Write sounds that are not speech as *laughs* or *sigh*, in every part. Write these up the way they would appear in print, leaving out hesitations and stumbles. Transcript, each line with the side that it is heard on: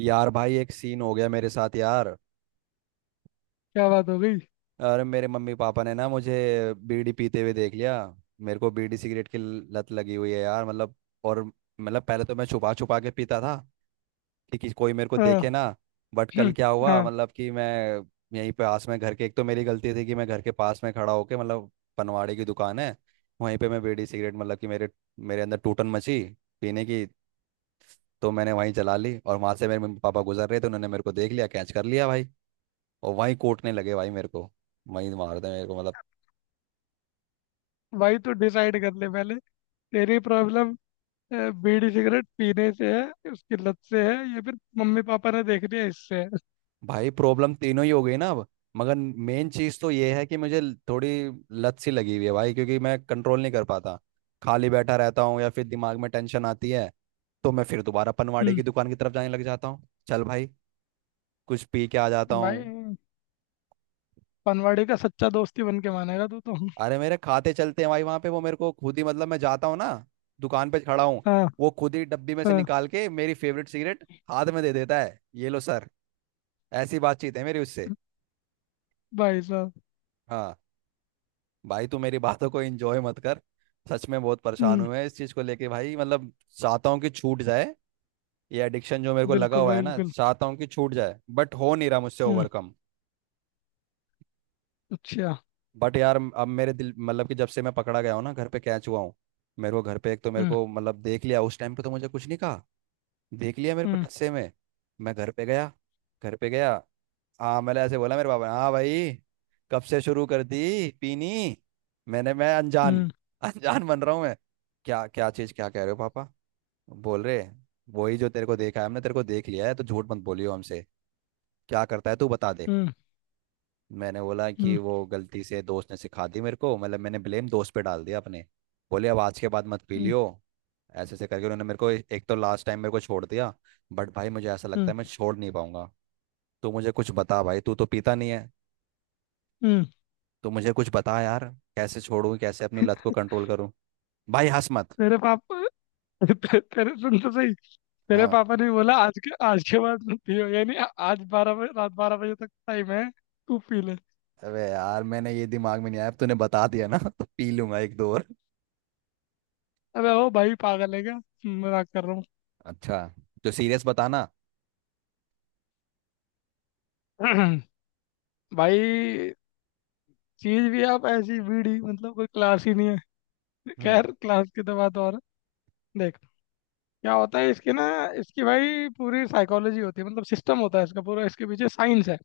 right: यार भाई एक सीन हो गया मेरे साथ यार।
left: क्या बात हो गई।
right: अरे मेरे मम्मी पापा ने ना मुझे बीड़ी पीते हुए देख लिया। मेरे को बीड़ी सिगरेट की लत लगी हुई है यार मतलब। और मतलब पहले तो मैं छुपा छुपा के पीता था कि कोई मेरे को
left: हाँ।
right: देखे ना। बट कल
left: *clears throat*
right: क्या हुआ
left: हाँ।
right: मतलब कि मैं यहीं पास में घर के, एक तो मेरी गलती थी कि मैं घर के पास में खड़ा होके मतलब पनवाड़ी की दुकान है वहीं पे मैं बीड़ी सिगरेट मतलब कि मेरे मेरे अंदर टूटन मची पीने की। तो मैंने वहीं जला ली और वहां से मेरे मम्मी पापा गुजर रहे थे, उन्होंने मेरे को देख लिया, कैच कर लिया भाई। और वहीं कूटने लगे भाई मेरे को, वहीं मारते मेरे को मतलब।
left: भाई, तू डिसाइड कर ले पहले, तेरी प्रॉब्लम बीड़ी सिगरेट पीने से है, उसकी लत से है, या फिर मम्मी पापा ने देख लिया इससे है।
right: भाई प्रॉब्लम तीनों ही हो गई ना अब। मगर मेन चीज़ तो ये है कि मुझे थोड़ी लत सी लगी हुई है भाई क्योंकि मैं कंट्रोल नहीं कर पाता। खाली बैठा रहता हूँ या फिर दिमाग में टेंशन आती है तो मैं फिर दोबारा पनवाड़ी
left: हम्म।
right: की दुकान की तरफ जाने लग जाता हूँ। चल भाई कुछ पी के आ जाता
left: भाई,
right: हूँ।
left: पनवाड़ी का सच्चा दोस्ती बन के मानेगा तू तो।
right: अरे मेरे खाते चलते हैं भाई वहां पे, वो मेरे को खुद ही मतलब मैं जाता हूँ ना दुकान पे, खड़ा हूँ,
left: हाँ,
right: वो खुद ही डब्बी में से
left: हाँ।
right: निकाल के मेरी फेवरेट सिगरेट हाथ में दे देता है, ये लो सर। ऐसी बातचीत है मेरी उससे।
left: भाई साहब।
right: हाँ। भाई तू मेरी बातों को एंजॉय मत कर। सच में बहुत परेशान
left: हम्म।
right: हुए हैं इस चीज को लेके भाई मतलब चाहता हूँ कि छूट जाए। ये एडिक्शन जो मेरे को लगा
left: बिल्कुल
right: हुआ है
left: भाई,
right: ना,
left: बिल्कुल।
right: चाहता हूँ कि छूट जाए बट हो नहीं रहा मुझसे
left: हम्म।
right: ओवरकम।
left: अच्छा।
right: बट यार अब मेरे दिल, मतलब कि जब से मैं पकड़ा गया हूँ ना, घर पे कैच हुआ हूँ। मेरे को घर पे, एक तो मेरे
left: हम्म,
right: को मतलब देख लिया उस टाइम पे तो मुझे कुछ नहीं कहा। देख लिया मेरे को
left: हम्म,
right: टस्से में। मैं घर पे गया, घर पे गया। हाँ मैंने ऐसे बोला, मेरे पापा ने, हाँ भाई कब से शुरू कर दी पीनी। मैं अनजान
left: हम्म,
right: *laughs* अनजान बन रहा हूँ मैं, क्या क्या चीज़, क्या कह रहे हो पापा। बोल रहे वही, जो तेरे को देखा है हमने, तेरे को देख लिया है तो झूठ मत बोलियो हमसे, क्या करता है तू बता दे।
left: हम्म,
right: मैंने बोला कि
left: हम्म,
right: वो गलती से दोस्त ने सिखा दी मेरे को, मतलब मैंने ब्लेम दोस्त पे डाल दिया अपने। बोले अब आज के बाद मत पी
left: हम्म,
right: लियो। ऐसे ऐसे करके उन्होंने मेरे को एक तो लास्ट टाइम मेरे को छोड़ दिया। बट भाई मुझे ऐसा लगता
left: हम्म,
right: है मैं छोड़ नहीं पाऊंगा। तू मुझे कुछ बता भाई, तू तो पीता नहीं है।
left: हम्म,
right: तो मुझे कुछ बता यार, कैसे छोड़ूं, कैसे अपनी लत को कंट्रोल करूं। भाई हंस मत।
left: तेरे पापा *laughs* तेरे सुन तो सही। तेरे
right: हाँ।
left: पापा ने बोला आज के बाद मत पियो, यानी आज 12 बजे रात 12 बजे तक टाइम है। तू पी ले।
right: अबे यार मैंने ये दिमाग में नहीं आया, अब तूने बता दिया ना *laughs* तो पी लूंगा एक दो और।
left: अबे ओ भाई, पागल है क्या। मजाक कर रहा हूँ।
right: अच्छा। तो सीरियस बताना।
left: *clears throat* भाई, चीज भी आप ऐसी बीड़ी मतलब कोई क्लास ही नहीं है।
right: हम्म।
left: खैर क्लास की तो बात और है। देख, क्या होता है इसकी ना। इसकी भाई पूरी साइकोलॉजी होती है, मतलब सिस्टम होता है इसका पूरा, इसके पीछे साइंस है।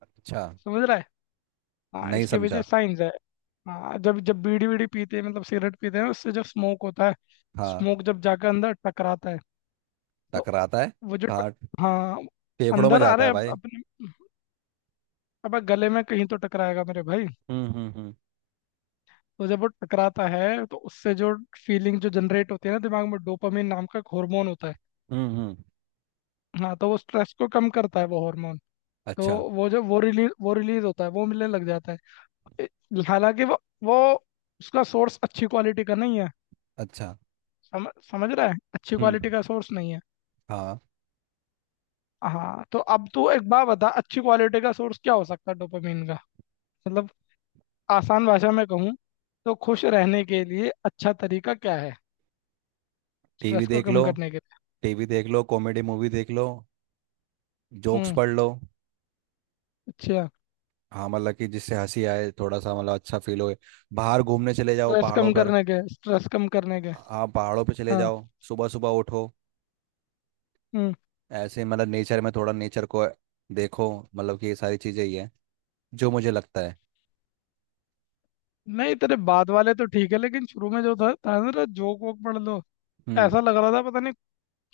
right: अच्छा।
left: समझ रहा है। हाँ,
right: नहीं
left: इसके पीछे
right: समझा।
left: साइंस है। हाँ, जब जब बीड़ी बीड़ी पीते हैं मतलब सिगरेट पीते हैं, उससे जो स्मोक होता है।
right: हाँ।
left: स्मोक जब जाकर अंदर टकराता है, तो
right: टकराता है।
left: वो जो
right: काट।
left: हाँ,
right: फेफड़ों में
left: अंदर आ
right: जाता
left: रहे
right: है
left: अब
right: भाई।
left: अपने। अब गले में कहीं तो टकराएगा मेरे भाई।
right: हम्म।
left: तो जब वो टकराता है तो उससे जो फीलिंग जो जनरेट होती है ना, दिमाग में डोपामिन नाम का एक हार्मोन होता है।
right: हम्म।
left: हाँ, तो वो स्ट्रेस को कम करता है वो हार्मोन। तो
right: अच्छा।
left: वो जो वो रिलीज होता है, वो मिलने लग जाता है। हालांकि वो उसका सोर्स अच्छी क्वालिटी का नहीं है।
right: अच्छा।
left: समझ समझ रहा है, अच्छी
right: हम्म।
left: क्वालिटी का सोर्स नहीं है।
right: हाँ।
left: हाँ, तो अब तू एक बात बता, अच्छी क्वालिटी का सोर्स क्या हो सकता है डोपामिन का। मतलब, आसान भाषा में कहूँ तो खुश रहने के लिए अच्छा तरीका क्या है।
right: टीवी
left: स्ट्रेस को
right: देख
left: कम
right: लो।
left: करने के लिए।
right: टीवी देख लो, कॉमेडी मूवी देख लो। जोक्स
left: हम्म।
right: पढ़ लो।
left: अच्छा।
right: हाँ मतलब कि जिससे हंसी आए थोड़ा सा, मतलब अच्छा फील हो। बाहर घूमने चले जाओ
left: स्ट्रेस
right: पहाड़ों
left: कम
right: पर।
left: करने के स्ट्रेस कम करने के
right: हाँ पहाड़ों पे चले
left: हाँ।
right: जाओ, सुबह सुबह उठो,
left: हम्म।
right: ऐसे मतलब नेचर में, थोड़ा नेचर को देखो, मतलब कि ये सारी चीज़ें ही है जो मुझे लगता है।
left: नहीं, तेरे बाद वाले तो ठीक है, लेकिन शुरू में जो था ना, तेरा जोक वोक पढ़ लो।
right: हम्म।
left: ऐसा लग रहा था, पता नहीं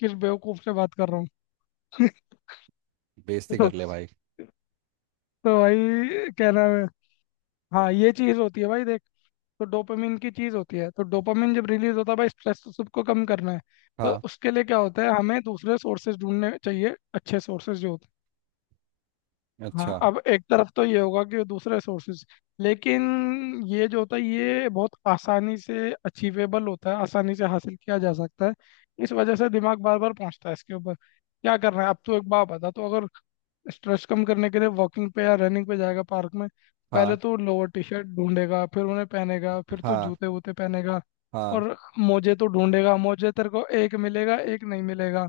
left: किस बेवकूफ से बात कर रहा हूँ।
right: बेइज्जती
left: *laughs*
right: कर
left: तो,
right: ले भाई।
left: तो भाई क्या नाम है। हाँ, ये चीज होती है भाई, देख। तो डोपामिन की चीज होती है, तो डोपामिन जब रिलीज होता है भाई, स्ट्रेस तो सबको कम करना है। तो
right: हाँ।
left: उसके लिए क्या होता है, हमें दूसरे सोर्सेज ढूंढने चाहिए, अच्छे सोर्सेज जो होते हैं। हाँ,
right: अच्छा।
left: अब एक तरफ तो ये होगा कि दूसरे सोर्सेज, लेकिन ये जो होता है ये बहुत आसानी से अचीवेबल होता है, आसानी से हासिल किया जा सकता है। इस वजह से दिमाग बार बार पहुंचता है इसके ऊपर। क्या करना है अब, तो एक बात बता, तो अगर स्ट्रेस कम करने के लिए वॉकिंग पे या रनिंग पे जाएगा पार्क में। पहले
right: हाँ।
left: तो लोअर टी शर्ट ढूंढेगा, फिर उन्हें पहनेगा, फिर तो
right: हाँ।
left: जूते वूते पहनेगा।
right: हाँ।
left: और मोजे तो ढूंढेगा, मोजे तेरे को एक मिलेगा एक नहीं मिलेगा।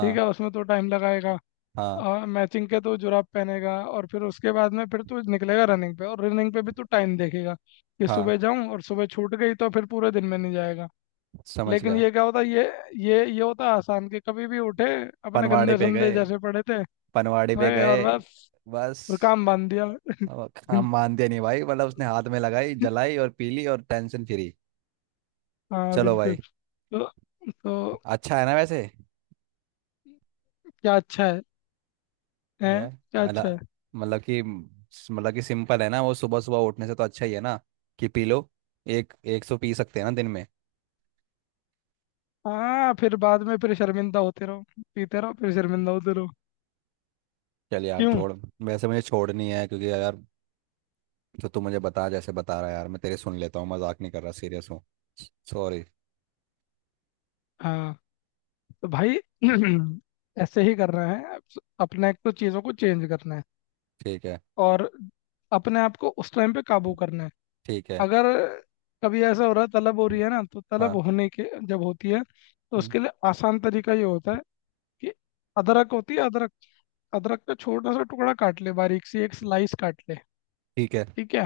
left: ठीक है, उसमें तो टाइम लगाएगा।
right: हाँ।
left: और मैचिंग के तो जुराब पहनेगा, और फिर उसके बाद में फिर तू निकलेगा रनिंग पे, और रनिंग पे भी तू टाइम देखेगा। कि
right: हाँ।
left: सुबह जाऊं, और सुबह छूट गई तो फिर पूरे दिन में नहीं जाएगा।
right: समझ
left: लेकिन
right: गया।
left: ये क्या होता, ये होता आसान कि कभी भी उठे। अपने
right: पनवाड़े
left: गंदे
right: पे
left: संदे
right: गए,
left: जैसे पड़े थे।
right: पनवाड़े पे
left: मैं और
right: गए।
left: बस।
right: बस।
left: फिर काम बांध दिया।
right: अब
left: *laughs*
right: काम मान दिया नहीं भाई, मतलब उसने हाथ में लगाई, जलाई और पीली और टेंशन फ्री।
left: हाँ,
right: चलो भाई।
left: बिल्कुल। तो तो
right: अच्छा है ना वैसे।
left: क्या अच्छा है,
right: या।
left: हैं क्या
right: अला।
left: अच्छा है?
right: मतलब कि सिंपल है ना, वो सुबह सुबह उठने से तो अच्छा ही है ना कि पी लो। एक 100 पी सकते हैं ना दिन में।
left: हाँ, फिर बाद में फिर शर्मिंदा होते रहो। पीते रहो फिर शर्मिंदा होते रहो।
right: चल यार
left: क्यों?
right: छोड़। वैसे मुझे छोड़नी है क्योंकि यार जो तू मुझे बता, जैसे बता रहा है यार, मैं तेरे सुन लेता हूँ, मजाक नहीं कर रहा, सीरियस हूँ। सॉरी।
left: हाँ, तो भाई, *clears throat* ऐसे ही करना है, अपने को चीज़ों को चेंज करना है।
right: ठीक है।
left: और अपने आप को उस टाइम पे काबू करना है।
right: ठीक है।
left: अगर कभी ऐसा हो रहा है, तलब हो रही है ना, तो तलब
right: हाँ।
left: होने के जब होती है, तो
right: हम्म।
left: उसके लिए आसान तरीका ये होता है। कि अदरक होती है अदरक। अदरक का छोटा सा टुकड़ा काट ले, बारीक सी एक स्लाइस काट ले।
right: ठीक है।
left: ठीक है,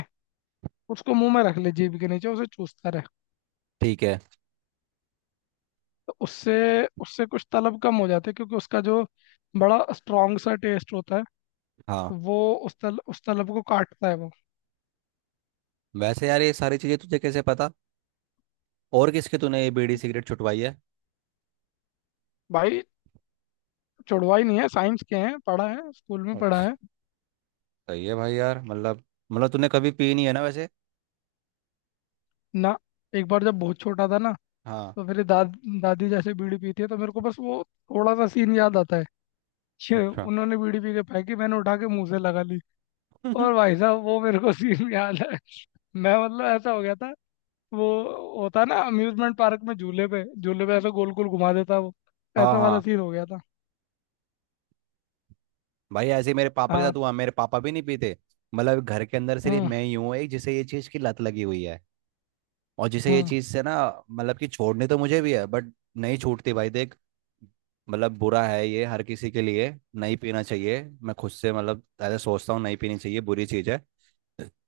left: उसको मुंह में रख ले जीभ के नीचे, उसे चूसता रहे।
right: ठीक है।
left: तो उससे उससे कुछ तलब कम हो जाती है, क्योंकि उसका जो बड़ा स्ट्रॉन्ग सा टेस्ट होता है।
right: हाँ।
left: तो वो उस तलब को काटता है वो।
right: वैसे यार ये सारी चीज़ें तुझे कैसे पता। और किसके तूने ये बीड़ी सिगरेट छुटवाई है।
left: भाई, छुड़वा ही नहीं है, साइंस के हैं, पढ़ा है, स्कूल में पढ़ा
right: अच्छा।
left: है।
right: सही है भाई यार मतलब, मतलब तूने कभी पी नहीं है ना वैसे।
left: ना, एक बार जब बहुत छोटा था ना।
right: हाँ।
left: तो मेरी दादी जैसे बीड़ी पीती है, तो मेरे को बस वो थोड़ा सा सीन याद आता है। छे,
right: अच्छा।
left: उन्होंने बीड़ी पी के फेंकी, मैंने उठा के मुंह से लगा ली। और
right: *laughs*
left: भाई साहब, वो मेरे को सीन *laughs* याद है। मैं, मतलब ऐसा हो गया था। वो होता है ना, अम्यूजमेंट पार्क में झूले पे ऐसा गोल गोल घुमा देता है वो।
right: हाँ।
left: ऐसा वाला
right: हाँ।
left: सीन हो गया था।
right: भाई ऐसे ही मेरे पापा के
left: हाँ,
right: साथ हुआ, मेरे पापा भी नहीं पीते। मतलब घर के अंदर सिर्फ
left: हम्म,
right: मैं ही हूँ एक जिसे ये चीज़ की लत लगी हुई है, और जिसे ये
left: हम्म,
right: चीज़ से ना, मतलब कि छोड़नी तो मुझे भी है बट नहीं छूटती भाई देख। मतलब बुरा है ये हर किसी के लिए, नहीं पीना चाहिए। मैं खुद से मतलब ऐसा सोचता हूँ, नहीं पीनी चाहिए, बुरी चीज़ है।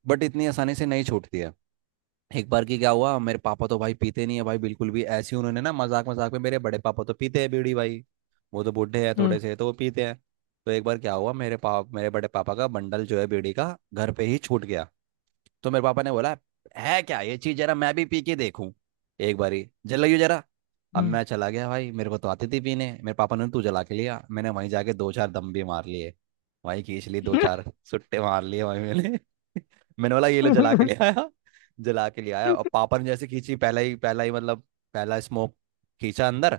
right: बट इतनी आसानी से नहीं छूटती है। एक बार की क्या हुआ, मेरे पापा तो भाई पीते नहीं है भाई बिल्कुल भी। ऐसे ही उन्होंने ना मजाक मजाक में, मेरे बड़े पापा तो पीते हैं बीड़ी भाई, वो तो बूढ़े हैं
left: हम्म,
right: थोड़े से तो वो पीते हैं। तो एक बार क्या हुआ, मेरे बड़े पापा का बंडल जो है बीड़ी का घर पे ही छूट गया। तो मेरे पापा ने बोला, है क्या ये चीज, जरा मैं भी पी के देखूं, एक बारी जलाइयो जरा। अब
left: हम्म।
right: मैं चला गया भाई, मेरे को तो आती थी पीने, मेरे पापा ने तू जला के लिया, मैंने वहीं जाके दो चार दम भी मार लिए, वहीं खींच लिए दो चार सुट्टे मार लिए वहीं मैंने। *laughs* मैंने बोला ये लो, जला के ले
left: *laughs*
right: आया, जला के ले आया। और पापा ने जैसे खींची पहला ही, पहला ही मतलब पहला स्मोक खींचा अंदर।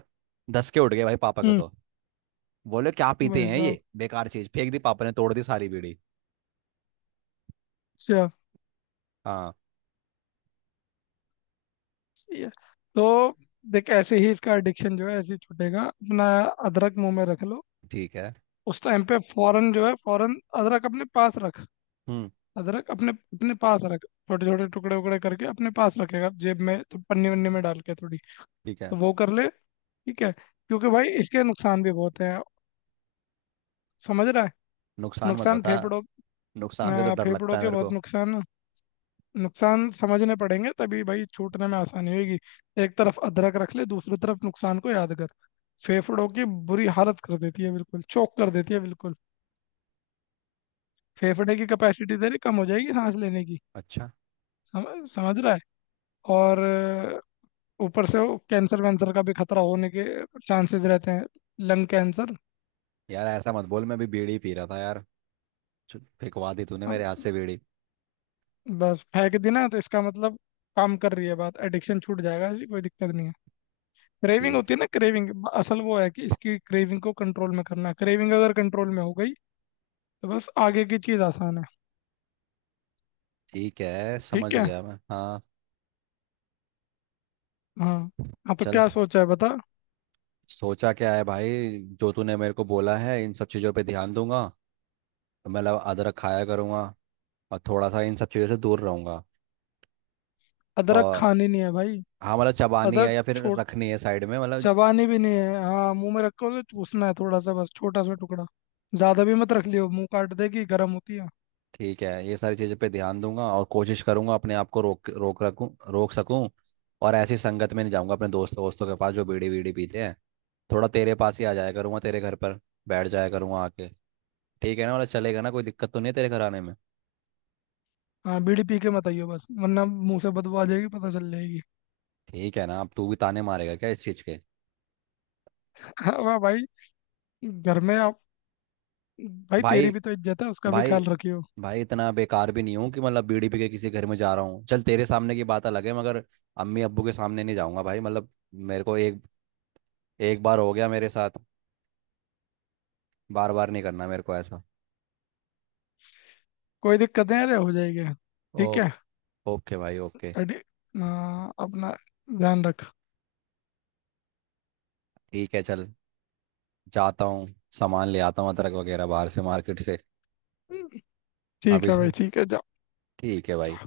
right: दस के उठ गए भाई पापा के
left: हम्म।
right: तो। बोले क्या पीते
left: भाई
right: हैं ये
left: साहब।
right: बेकार चीज, फेंक दी पापा ने, तोड़ दी सारी बीड़ी।
left: अच्छा,
right: हाँ।
left: ये- तो देख, ऐसे ही इसका एडिक्शन जो है ऐसे ही छूटेगा अपना। अदरक मुंह में रख लो।
right: ठीक है।
left: उस टाइम पे फौरन जो है, फौरन अदरक अपने पास रख।
right: हम्म।
left: अदरक अपने अपने पास रख, छोटे छोटे टुकड़े उकड़े करके अपने पास रखेगा जेब में, तो पन्नी वन्नी में डाल के थोड़ी।
right: ठीक है।
left: तो वो कर ले। ठीक है, क्योंकि भाई इसके नुकसान भी बहुत हैं। समझ रहा है?
right: नुकसान मत
left: नुकसान
right: बता।
left: फेफड़ों,
right: नुकसान से तो डर
left: फेफड़ों
right: लगता है
left: के
right: मेरे
left: बहुत
right: को।
left: नुकसान। नुकसान समझने पड़ेंगे तभी भाई, छूटने में आसानी होगी। एक तरफ अदरक रख ले, दूसरी तरफ नुकसान को याद कर। फेफड़ों की बुरी हालत कर देती है बिल्कुल, चोक कर देती है बिल्कुल। फेफड़े की कैपेसिटी तेरी कम हो जाएगी सांस लेने की।
right: अच्छा।
left: समझ रहा है? और ऊपर से वो कैंसर वैंसर का भी खतरा होने के चांसेस रहते हैं, लंग कैंसर।
right: यार ऐसा मत बोल, मैं अभी बीड़ी पी रहा था यार। चल, फेंकवा दी तूने
left: अ,
right: मेरे हाथ से बीड़ी।
left: बस फेंक दी ना तो इसका मतलब, काम कर रही है बात, एडिक्शन छूट जाएगा, ऐसी कोई दिक्कत नहीं है। क्रेविंग होती
right: ठीक।
left: है ना, क्रेविंग असल वो है कि इसकी क्रेविंग को कंट्रोल में करना है, क्रेविंग अगर कंट्रोल में हो गई। तो बस आगे की चीज आसान है।
right: ठीक है,
left: ठीक
right: समझ
left: है।
right: गया मैं, हाँ।
left: हाँ, हाँ, तो
right: चल।
left: क्या सोचा है बता।
right: सोचा क्या है भाई, जो तूने मेरे को बोला है इन सब चीज़ों पे ध्यान दूंगा, तो मतलब अदरक खाया करूंगा और थोड़ा सा इन सब चीज़ों से दूर रहूंगा।
left: अदरक
right: और
left: खानी नहीं है भाई।
right: हाँ मतलब चबानी है
left: अदरक
right: या फिर
left: छोट
right: रखनी है साइड में मतलब।
left: चबानी भी नहीं है, हाँ मुंह में रखो तो चूसना है थोड़ा सा, बस छोटा सा टुकड़ा। ज्यादा भी मत रख लियो, मुंह काट देगी, गर्म होती है।
right: ठीक है, ये सारी चीज़ों पे ध्यान दूंगा और कोशिश करूंगा अपने आप को रोक रोक रखूं, रोक सकूं। और ऐसी संगत में नहीं जाऊंगा अपने दोस्तों वोस्तों के पास जो बीड़ी वीड़ी पीते हैं। थोड़ा तेरे पास ही आ जाया करूंगा, तेरे घर पर बैठ जाया करूंगा आके। ठीक है ना, मतलब चलेगा ना, कोई दिक्कत तो नहीं है तेरे घर आने में।
left: हाँ, बीड़ी पी के मत आइयो बस, वरना मुंह से बदबू आ जाएगी, पता चल जाएगी।
right: ठीक है ना, अब तू भी ताने मारेगा क्या इस चीज़ के।
left: *laughs* वाह भाई। घर में आप, भाई तेरी
right: भाई,
left: भी तो इज्जत है, उसका भी
right: भाई,
left: ख्याल रखियो।
right: भाई इतना बेकार भी नहीं हूँ कि मतलब बीड़ी पी के किसी घर में जा रहा हूँ। चल तेरे सामने की बात अलग है, मगर अम्मी अब्बू के सामने नहीं जाऊंगा भाई। मतलब मेरे को एक, एक बार हो गया मेरे साथ, बार बार नहीं करना मेरे को ऐसा।
left: कोई दिक्कत नहीं, अरे हो जाएगी।
right: ओ,
left: ठीक है।
right: ओके भाई, ओके।
left: अरे हाँ, अपना ध्यान रख।
right: ठीक है चल। जाता हूँ, सामान ले आता हूँ अदरक वगैरह बाहर से मार्केट से।
left: ठीक
right: अभी
left: है भाई,
right: से।
left: ठीक है।
right: ठीक है भाई।